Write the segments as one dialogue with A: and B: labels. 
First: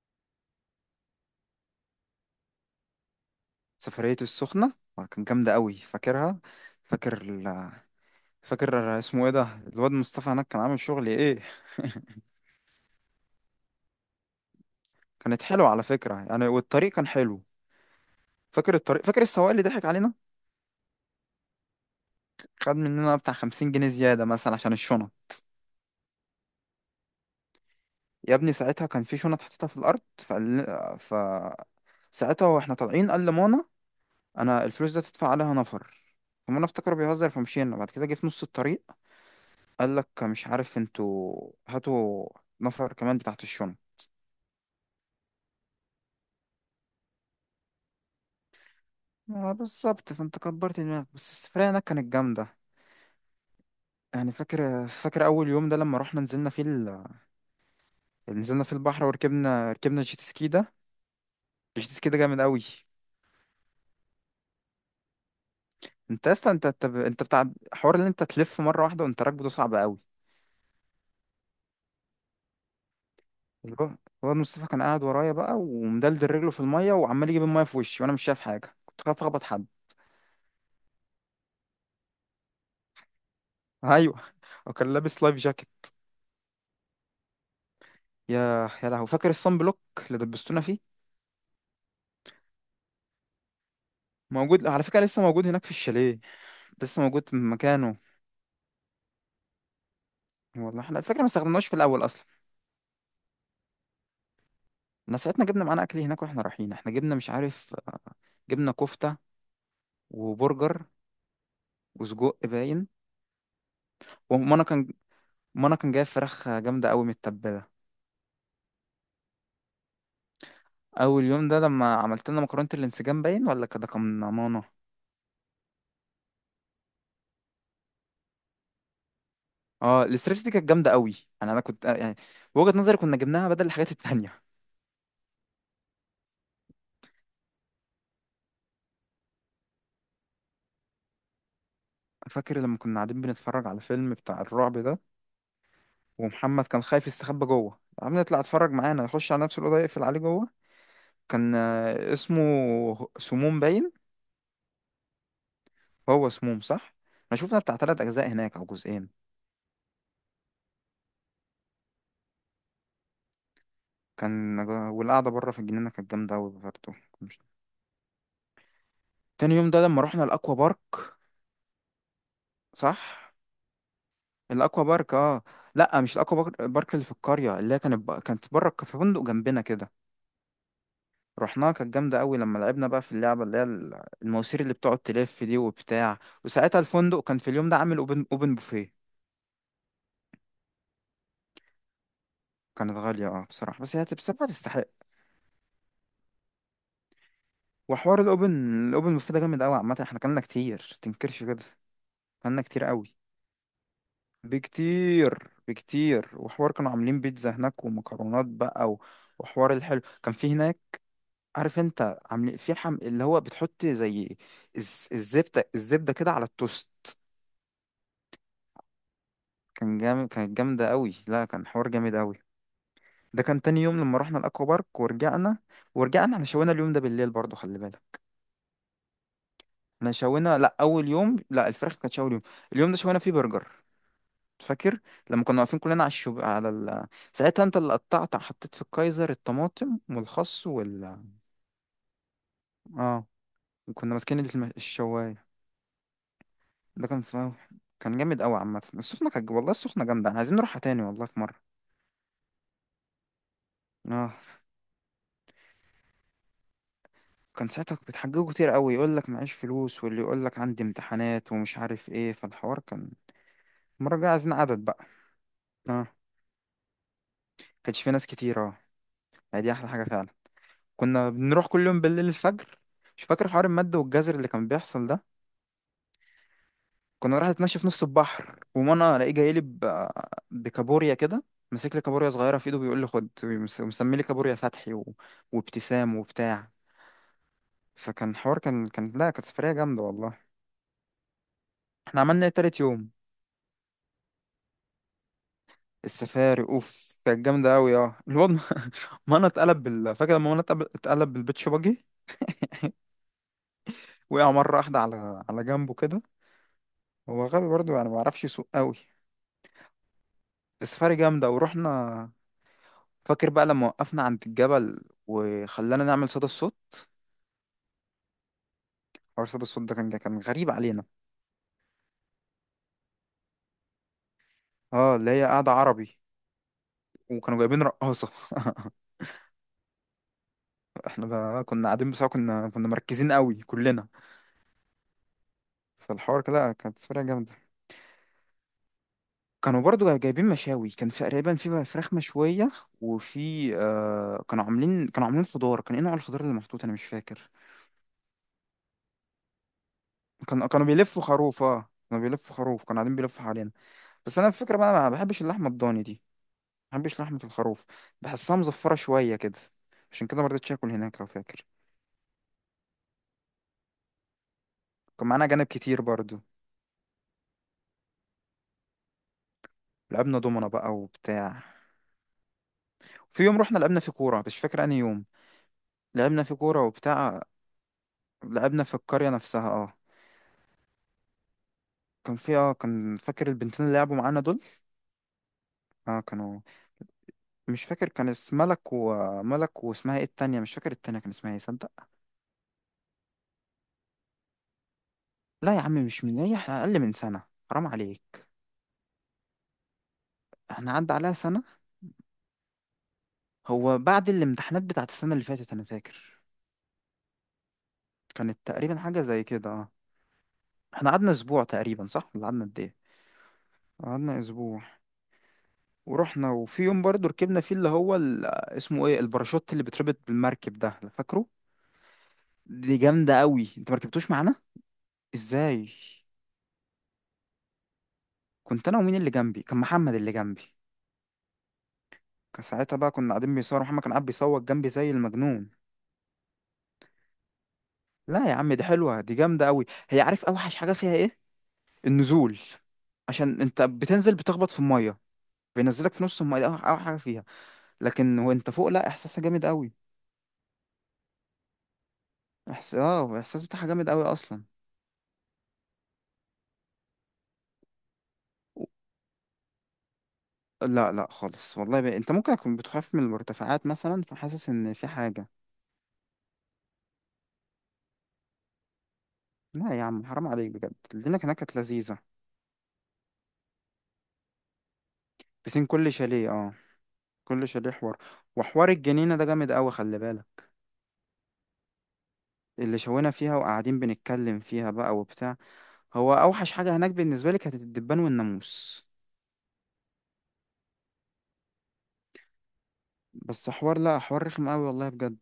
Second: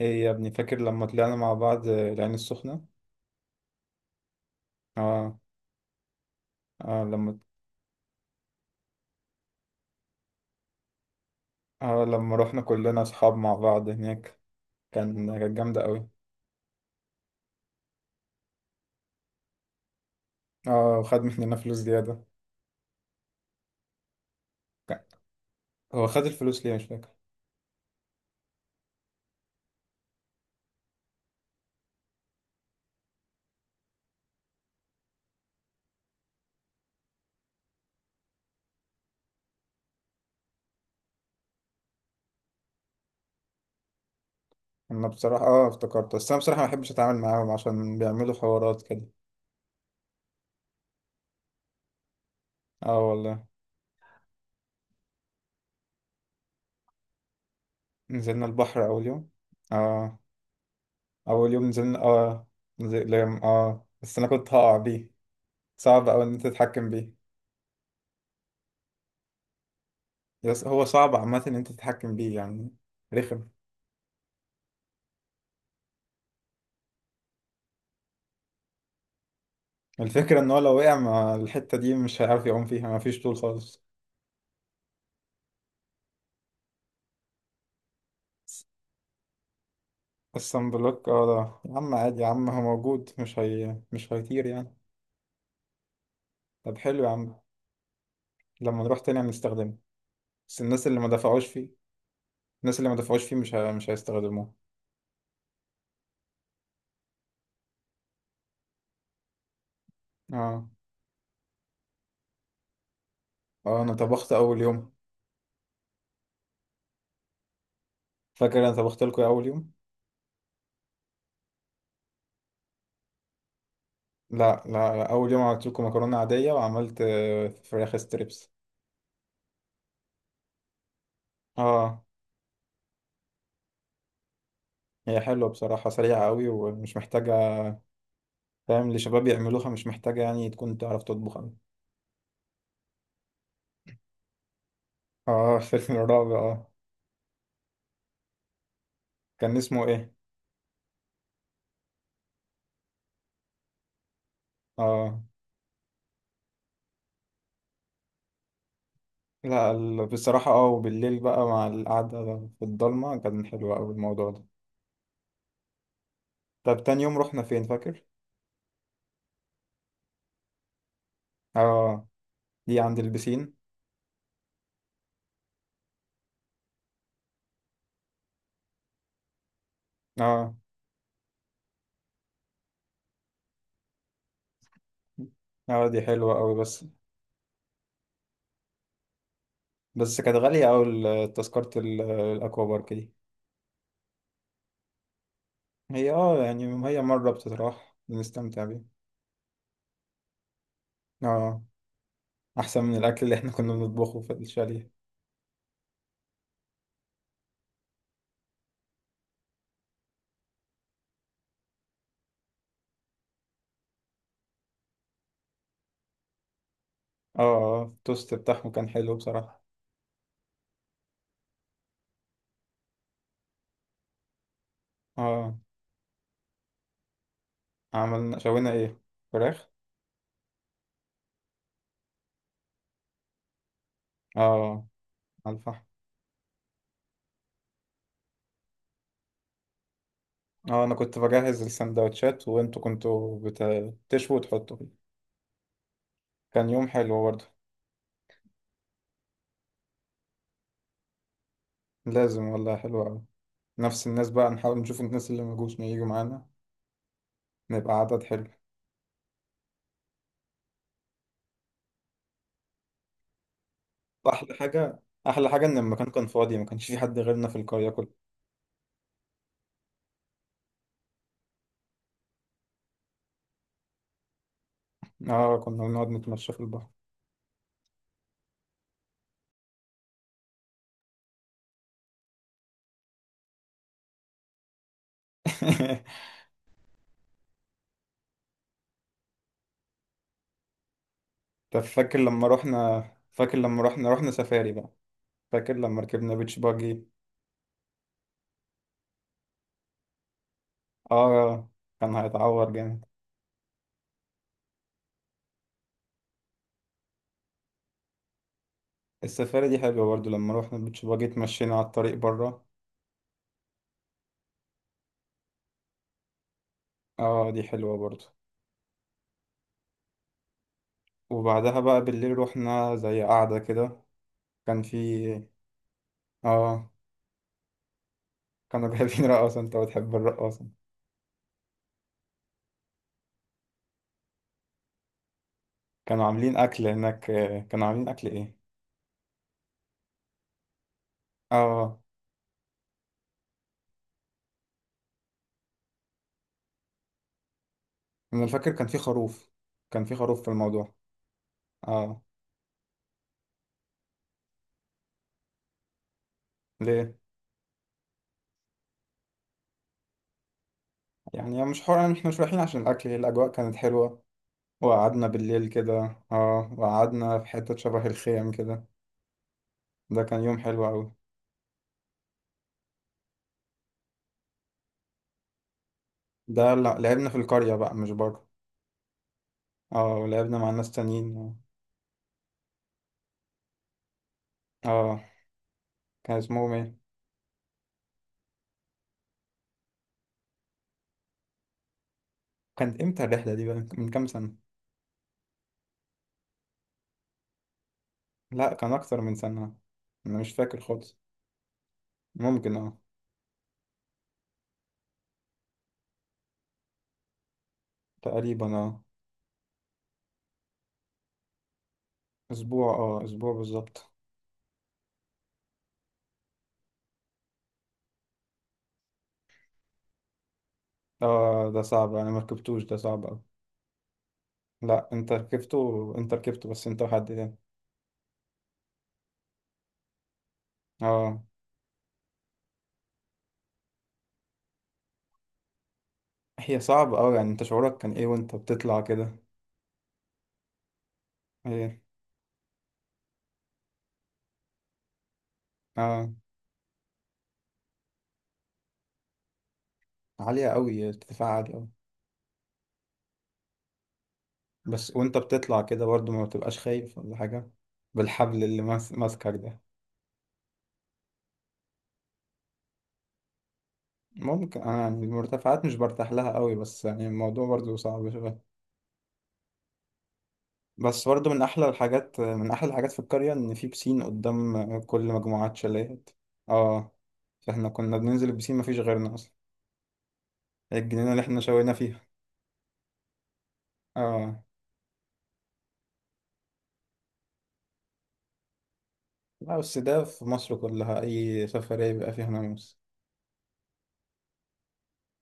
A: ايه يا ابني، فاكر لما طلعنا مع بعض العين السخنة؟
B: سفرية السخنة. آه، كان
A: اه.
B: جامدة قوي فاكرها.
A: اه
B: فاكر
A: لما
B: ال... فاكر اسمه ايه ده الواد مصطفى هناك، كان عامل شغل ايه؟
A: اه لما رحنا كلنا اصحاب مع بعض هناك. كان
B: كانت
A: كانت
B: حلوة
A: جامدة
B: على
A: قوي.
B: فكرة يعني، والطريق كان حلو. فاكر الطريق، فاكر السواق اللي ضحك علينا.
A: اه، وخد مننا فلوس زيادة.
B: خد مننا بتاع 50 جنيه زيادة مثلا عشان
A: كان-
B: الشنط.
A: هو خد الفلوس ليه، مش فاكر.
B: يا ابني ساعتها كان في شنط حطيتها في الأرض، فقال، ف ساعتها واحنا طالعين قال لمانا: انا الفلوس ده تدفع عليها نفر. فمانا افتكره بيهزر، فمشينا، بعد كده جه في نص الطريق قال لك: مش عارف انتوا، هاتوا نفر كمان بتاعت الشنط.
A: انا بصراحة افتكرت، بس انا بصراحة ما بحبش اتعامل معاهم عشان بيعملوا حوارات كده.
B: اه بالظبط، فانت كبرت دماغك، بس السفرية هناك كانت جامدة.
A: اه والله.
B: يعني فاكر أول يوم ده لما رحنا نزلنا فيه
A: نزلنا
B: نزلنا في
A: البحر
B: البحر،
A: اول يوم.
B: وركبنا
A: اه،
B: جيت سكي ده.
A: اول يوم
B: الجيت
A: نزلنا.
B: سكي ده جامد
A: اه
B: أوي.
A: نزل... اه، بس انا كنت هقع بيه. صعب اوي
B: انت
A: ان انت
B: اصلا انت انت,
A: تتحكم بيه.
B: انت بتاع حوار اللي انت تلف مرة واحدة وانت راكبه، ده صعب أوي.
A: هو صعب عامة ان انت تتحكم بيه، يعني. رخم.
B: اللي هو الواد مصطفى كان قاعد ورايا بقى، ومدلدل رجله في المية، وعمال يجيب المية في وشي وانا مش شايف حاجة، كنت خايف اخبط حد.
A: الفكرة ان هو لو وقع مع الحتة دي مش هيعرف يقوم فيها، مفيش طول خالص.
B: ايوه وكان لابس لايف جاكيت. يا لهوي، فاكر الصن بلوك اللي دبستونا
A: الصن
B: فيه؟
A: بلوك، اه، ده يا عم، عادي يا عم، هو موجود، مش هيطير
B: موجود
A: يعني.
B: على فكرة، لسه موجود هناك في الشاليه،
A: طب،
B: لسه
A: حلو يا
B: موجود
A: عم.
B: في مكانه.
A: لما نروح تاني هنستخدمه. بس
B: والله
A: الناس
B: احنا
A: اللي ما
B: الفكرة ما
A: دفعوش
B: استخدمناهوش
A: فيه،
B: في الأول أصلا.
A: الناس اللي ما دفعوش فيه مش هيستخدموه.
B: احنا ساعتنا جبنا معانا أكل هناك، واحنا رايحين احنا جبنا مش عارف، جبنا كفتة
A: اه،
B: وبرجر وسجق باين.
A: اه، انا طبخت اول
B: ومانا كان
A: يوم.
B: مانا كان جايب فراخ جامدة أوي متبلة.
A: فاكر انا طبخت لكم إيه اول يوم؟
B: أول يوم ده لما عملت لنا مكرونة الانسجام باين ولا كده كان
A: لا
B: مانا.
A: لا لا، اول يوم عملت لكم مكرونة عادية، وعملت فراخ ستريبس.
B: اه، الستريبس دي كانت جامدة أوي. يعني أنا كنت
A: اه،
B: يعني بوجهة نظري كنا جبناها بدل الحاجات التانية.
A: هي حلوة بصراحة، سريعة قوي ومش محتاجة. فاهم، لشباب يعملوها، مش محتاجة يعني تكون تعرف تطبخ أوي.
B: فاكر لما كنا قاعدين بنتفرج على فيلم بتاع الرعب ده،
A: اه. فيلم الرعب
B: ومحمد
A: اه.
B: كان خايف يستخبى جوه، عم نطلع اتفرج معانا يخش على
A: كان
B: نفس الأوضة
A: اسمه
B: يقفل
A: ايه؟
B: عليه جوه. كان اسمه سموم باين.
A: اه،
B: هو سموم صح. انا شفنا بتاع 3 اجزاء هناك او جزئين.
A: لا، بصراحة وبالليل بقى مع القعدة في الضلمة، كان حلو أوي الموضوع ده.
B: كان، والقعده بره في الجنينه كانت جامده قوي
A: طب،
B: برضه.
A: تاني يوم
B: مش-
A: رحنا فين، فاكر؟
B: تاني يوم ده لما رحنا الاكوا بارك.
A: اه، دي
B: صح،
A: عند البسين.
B: الاكوا بارك اه. لا مش الاكوا بارك، بارك اللي في القريه اللي هي كانت بره في فندق جنبنا كده.
A: اه،
B: رحناها كانت جامده قوي لما لعبنا بقى في اللعبه اللي هي المواسير اللي بتقعد تلف دي
A: اه، دي
B: وبتاع.
A: حلوة أوي.
B: وساعتها
A: بس
B: الفندق كان في اليوم ده عامل اوبن بوفيه.
A: بس كانت غالية أوي، تذكرة الأكوا بارك
B: كانت
A: دي.
B: غاليه اه بصراحه، بس هي بصراحه تستحق.
A: هي اه يعني هي مرة بتتراح
B: وحوار الاوبن
A: بنستمتع بيها.
B: الاوبن بوفيه ده جامد قوي، عامه احنا كلنا كتير تنكرش كده،
A: اه،
B: كلنا كتير
A: أحسن من
B: قوي.
A: الأكل اللي احنا كنا بنطبخه في الشاليه.
B: بكتير بكتير. وحوار كانوا عاملين بيتزا هناك ومكرونات بقى و... وحوار الحلو كان في هناك. عارف انت عاملين في اللي هو بتحط زي الزبده كده على التوست.
A: اه، اه، التوست بتاعهم كان حلو بصراحة.
B: كان جامد، كانت جامده قوي، لا كان حوار جامد قوي. ده كان تاني يوم لما رحنا الاكوا بارك
A: اه،
B: ورجعنا. ورجعنا احنا شوينا اليوم ده بالليل برضو، خلي بالك.
A: عملنا شوينا ايه؟ فراخ.
B: احنا شوينا، لا اول يوم لا، الفراخ كانت شوي اليوم ده شوينا فيه برجر.
A: اه،
B: فاكر لما
A: على
B: كنا واقفين
A: الفحم.
B: كلنا على الشوب على ساعتها انت اللي قطعت حطيت في الكايزر الطماطم والخس
A: اه، انا كنت
B: وال...
A: بجهز السندوتشات وانتوا
B: اه.
A: كنتوا
B: وكنا
A: بتشووا
B: ماسكين
A: وتحطوا فيه.
B: الشوايه.
A: كان يوم
B: ده كان
A: حلو برضه.
B: في... كان جامد قوي عامه. السخنه كانت، والله السخنه جامده، احنا عايزين نروحها تاني والله في مره.
A: لازم والله، حلو قوي. نفس الناس
B: اه،
A: بقى، نحاول نشوف الناس اللي مجوش ييجوا معانا.
B: كان
A: نبقى
B: ساعتها
A: عدد حلو.
B: بتحججوا كتير قوي، يقول لك معيش فلوس، واللي يقول لك عندي امتحانات ومش عارف ايه، فالحوار كان. المره الجايه عايزين
A: احلى
B: عدد بقى.
A: حاجة. احلى حاجة ان
B: اه،
A: المكان كان فاضي، ما كانش في حد غيرنا في القرية
B: كانش في
A: كلها.
B: ناس كتير اه، يعني دي احلى حاجه فعلا. كنا بنروح كل يوم بالليل الفجر. مش فاكر حوار المادة والجزر اللي كان بيحصل ده؟
A: اه، كنا بنقعد نتمشى في البحر.
B: كنا رايح اتمشى في نص البحر، ومانا الاقيه جاي لي بكابوريا كده، ماسك لي كابوريا صغيره في ايده بيقول لي خد، ومسمي لي كابوريا فتحي و... وابتسام وبتاع. فكان حوار، كان كان لا كانت سفريه جامده والله.
A: طب،
B: احنا عملنا ايه تالت يوم؟
A: فاكر لما رحنا سفاري بقى. فاكر لما ركبنا بيتش
B: السفاري
A: باجي؟
B: اوف كانت جامده قوي. اه الواد مانا اتقلب فاكر لما مانا اتقلب بالبيت
A: اه.
B: شباجي؟
A: كان هيتعور جامد.
B: وقع مره واحده على جنبه كده. هو غبي برضه يعني، ما بيعرفش يسوق قوي.
A: السفاري دي حلوة برضه، لما رحنا البيتش
B: السفاري
A: باجي
B: جامده
A: اتمشينا على
B: ورحنا.
A: الطريق بره.
B: فاكر بقى لما وقفنا عند الجبل وخلانا نعمل صدى الصوت؟
A: اه، دي حلوة برضو.
B: حوار صدى الصوت ده كان غريب علينا.
A: وبعدها بقى بالليل روحنا زي قعدة كده. كان
B: اه،
A: في
B: اللي هي قاعدة عربي.
A: اه
B: وكانوا جايبين رقاصة
A: كانوا جايبين رقاصة. انت بتحب الرقاصة.
B: احنا بقى كنا قاعدين، بس كنا مركزين قوي كلنا.
A: كانوا
B: فالحوار
A: عاملين
B: كده
A: أكل
B: كانت سفرية
A: هناك،
B: جامدة.
A: كانوا عاملين أكل ايه؟
B: كانوا برضو جايبين مشاوي، كان في تقريبا في
A: اه،
B: فراخ مشوية، وفي كانوا عاملين، كانوا عاملين خضار. كان ايه نوع الخضار اللي محطوط، انا مش فاكر.
A: أنا فاكر كان في خروف، كان في خروف في
B: كان، كانوا
A: الموضوع.
B: بيلفوا خروف اه،
A: اه.
B: كانوا بيلفوا خروف، كانوا قاعدين بيلفوا حوالينا. بس انا الفكرة بقى ما بحبش اللحمة الضاني دي، ما
A: ليه؟
B: بحبش لحمة الخروف، بحسها مزفرة شوية كده، عشان كده ما رضيتش اكل هناك لو
A: يعني
B: فاكر.
A: مش حوار، يعني احنا مش رايحين عشان الأكل، هي الأجواء كانت حلوة. وقعدنا
B: كان معانا
A: بالليل
B: أجانب كتير
A: كده،
B: برضو.
A: وقعدنا في حتة شبه الخيم كده. ده
B: لعبنا
A: كان يوم
B: دومنا
A: حلو
B: بقى
A: أوي.
B: وبتاع. في يوم رحنا لعبنا في كورة، مش فاكر أنهي يوم. لعبنا في
A: ده
B: كورة
A: لعبنا في
B: وبتاع.
A: القرية بقى، مش بره.
B: لعبنا في القرية نفسها اه.
A: اه، ولعبنا مع ناس تانيين.
B: كان في اه، فاكر البنتين اللي لعبوا معانا دول؟
A: اه.
B: اه
A: كان
B: كانوا...
A: اسمهم ايه؟
B: مش فاكر، كان اسم ملك، وملك واسمها ايه التانية مش فاكر، التانية كان اسمها ايه صدق.
A: كانت امتى الرحله دي بقى، من كام سنه؟
B: لا يا عم مش من ايه، احنا أقل من سنة، حرام عليك.
A: لا، كان اكتر من سنه. انا مش فاكر
B: احنا عدى
A: خالص.
B: عليها سنة،
A: ممكن اه.
B: هو بعد الامتحانات بتاعت السنة اللي فاتت أنا فاكر. كانت
A: تقريبا
B: تقريبا
A: اه.
B: حاجة زي كده اه. احنا قعدنا أسبوع تقريبا صح ولا قعدنا قد
A: اسبوع
B: ايه؟
A: اه اسبوع بالظبط.
B: قعدنا أسبوع ورحنا. وفي يوم برضه ركبنا فيه اللي هو اسمه ايه الباراشوت اللي بيتربط بالمركب ده، فاكره؟
A: اه، ده صعب، انا ما ركبتوش، ده
B: دي
A: صعب
B: جامده
A: اوي.
B: قوي، انت ما ركبتوش معانا.
A: لا، انت
B: ازاي؟
A: ركبته، انت ركبته، بس انت وحد تاني.
B: كنت انا ومين اللي جنبي؟ كان محمد اللي جنبي.
A: اه،
B: كان ساعتها بقى كنا قاعدين بيصور، محمد كان قاعد بيصوت جنبي زي المجنون.
A: هي صعبة اوي، يعني انت شعورك كان ايه
B: لا
A: وانت
B: يا عم دي
A: بتطلع
B: حلوه، دي
A: كده؟
B: جامده قوي. هي عارف اوحش حاجه فيها ايه؟
A: ايه.
B: النزول، عشان انت بتنزل بتخبط في الميه، بينزلك في
A: اه،
B: نص الميه دي، اوحش أوحش حاجه فيها. لكن وانت فوق لا، احساسها جامد قوي.
A: عالية اوي، ارتفاع عالي اوي.
B: احس الاحساس بتاعها جامد قوي اصلا.
A: بس وانت بتطلع كده برضو ما بتبقاش خايف ولا حاجة؟ بالحبل اللي ماسكك ده.
B: لا لا خالص والله. انت ممكن اكون بتخاف من المرتفعات مثلا، فحاسس
A: ممكن،
B: ان
A: انا
B: في
A: يعني
B: حاجه.
A: المرتفعات مش برتاح لها قوي، بس يعني الموضوع برضو صعب شويه.
B: لا يا عم حرام عليك بجد،
A: بس
B: الليله
A: برضو
B: هناك
A: من
B: كانت
A: احلى
B: لذيذه.
A: الحاجات من احلى الحاجات في القريه ان في بسين قدام كل مجموعات
B: بسين، كل
A: شاليهات.
B: شاليه اه،
A: اه،
B: كل
A: فاحنا
B: شاليه
A: كنا
B: حوار.
A: بننزل البسين
B: وحوار
A: مفيش غيرنا
B: الجنينه ده
A: اصلا.
B: جامد قوي، خلي بالك.
A: الجنينه اللي احنا شوينا فيها.
B: اللي شوينا فيها وقاعدين بنتكلم
A: اه،
B: فيها بقى وبتاع. هو اوحش حاجه هناك بالنسبه لي كانت الدبان والناموس.
A: لا، بس ده في مصر كلها، اي سفريه بيبقى فيها ناموس.
B: بس حوار، لا حوار رخم قوي والله بجد.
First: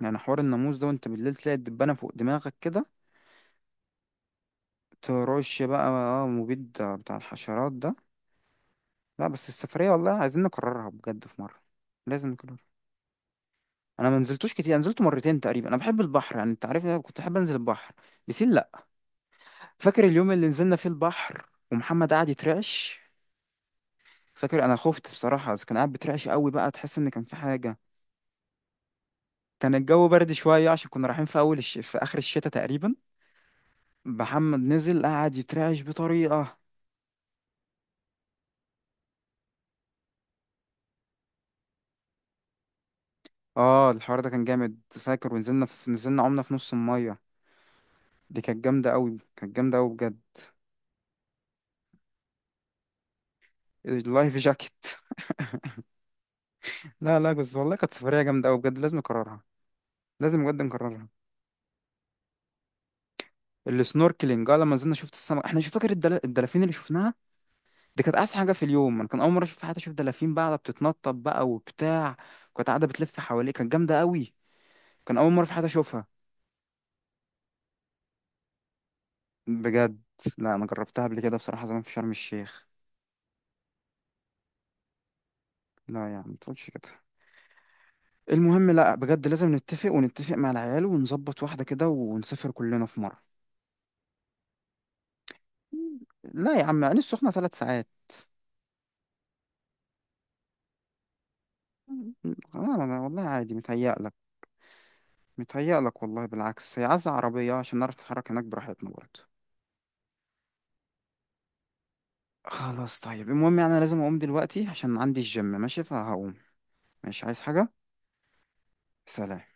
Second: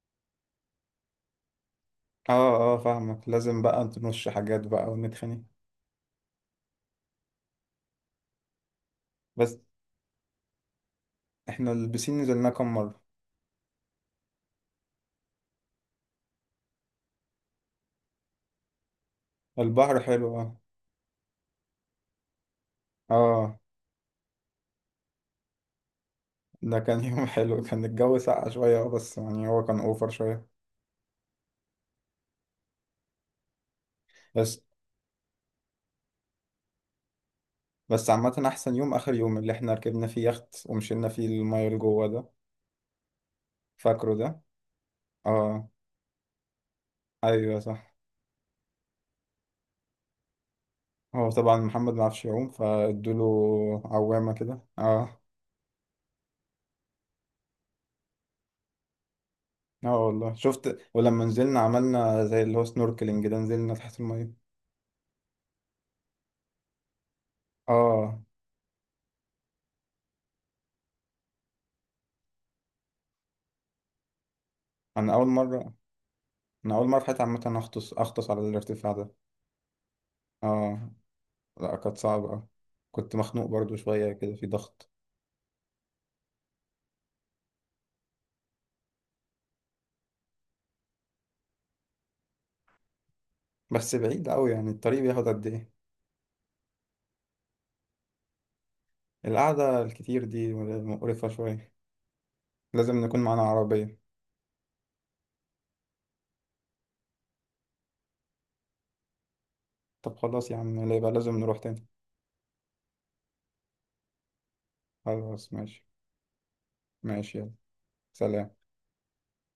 B: يعني حوار الناموس ده وانت بالليل تلاقي الدبانه فوق دماغك
A: اه، اه،
B: كده.
A: فاهمك، لازم بقى نرش حاجات بقى ونتخانق.
B: ترش بقى اه مبيد بتاع الحشرات ده. لا بس
A: بس
B: السفرية والله عايزين نكررها بجد في مرة.
A: احنا البسين
B: لازم
A: نزلناه
B: نكررها.
A: كام مره؟
B: انا ما نزلتوش كتير، انا نزلت مرتين تقريبا، انا بحب البحر، يعني انت عارف إن انا كنت احب انزل البحر. بسين لا.
A: البحر
B: فاكر اليوم
A: حلو
B: اللي
A: اه.
B: نزلنا فيه البحر ومحمد قعد يترعش؟
A: اه،
B: فاكر انا خفت بصراحة، بس كان قاعد بيترعش قوي بقى،
A: ده
B: تحس
A: كان
B: ان كان
A: يوم
B: في
A: حلو،
B: حاجة.
A: كان الجو ساقع شوية، بس يعني هو
B: كان
A: كان اوفر
B: الجو برد
A: شوية.
B: شوية عشان كنا رايحين في اول في اخر الشتاء تقريبا.
A: بس
B: محمد نزل قعد يترعش بطريقة.
A: بس عامة أحسن يوم آخر يوم، اللي احنا ركبنا فيه يخت ومشينا فيه المية لجوه ده.
B: اه
A: فاكره
B: الحوار ده
A: ده؟
B: كان جامد. فاكر ونزلنا
A: اه.
B: في... نزلنا عمنا في نص المية.
A: أيوه صح.
B: دي كانت جامدة قوي، كانت جامدة قوي بجد.
A: هو طبعا محمد معرفش يعوم، فادوله عوامة
B: اللايف
A: كده،
B: جاكيت.
A: اه.
B: لا لا، بس والله كانت سفرية جامدة أوي بجد، لازم نكررها.
A: اه والله،
B: لازم بجد
A: شفت،
B: نكررها.
A: ولما نزلنا عملنا زي اللي هو سنوركلينج ده، نزلنا تحت المية.
B: السنوركلينج اه، لما نزلنا شفت السمك. احنا شوف، فاكر الدلافين اللي شفناها؟ دي كانت
A: اه،
B: أحسن حاجة في اليوم. أنا كان أول مرة أشوف في حياتي، أشوف دلافين بقى قاعدة بتتنطط بقى وبتاع، كانت قاعدة بتلف حواليه، كانت جامدة أوي.
A: أنا
B: كان
A: أول
B: أول مرة في حياتي
A: مرة.
B: أشوفها
A: أنا أول مرة في حياتي عامة أغطس على الارتفاع ده.
B: بجد. لا أنا
A: اه،
B: جربتها قبل كده بصراحة
A: لا،
B: زمان في
A: كانت
B: شرم
A: صعبة.
B: الشيخ.
A: كنت مخنوق برضو شوية كده، في ضغط.
B: لا يا عم ما تقولش كده. المهم لا بجد، لازم نتفق مع العيال ونظبط واحدة كده ونسافر كلنا في مرة.
A: بس بعيد أوي يعني، الطريق بياخد قد إيه؟
B: لا يا عم، عين السخنة 3 ساعات.
A: القعدة الكتير دي مقرفة شوية.
B: لا لا
A: لازم
B: لا،
A: نكون
B: والله
A: معانا
B: عادي
A: عربية.
B: متهيألك. متهيألك والله، بالعكس هي عايزة عربية عشان نعرف نتحرك هناك براحتنا برضه.
A: طب، خلاص يا عم، لا يبقى لازم نروح تاني.
B: خلاص طيب، المهم يعني أنا لازم أقوم دلوقتي عشان عندي الجيم
A: خلاص
B: ماشي
A: ماشي.
B: فهقوم. ماشي،
A: ماشي
B: عايز
A: يلا.
B: حاجة؟
A: سلام.
B: سلام.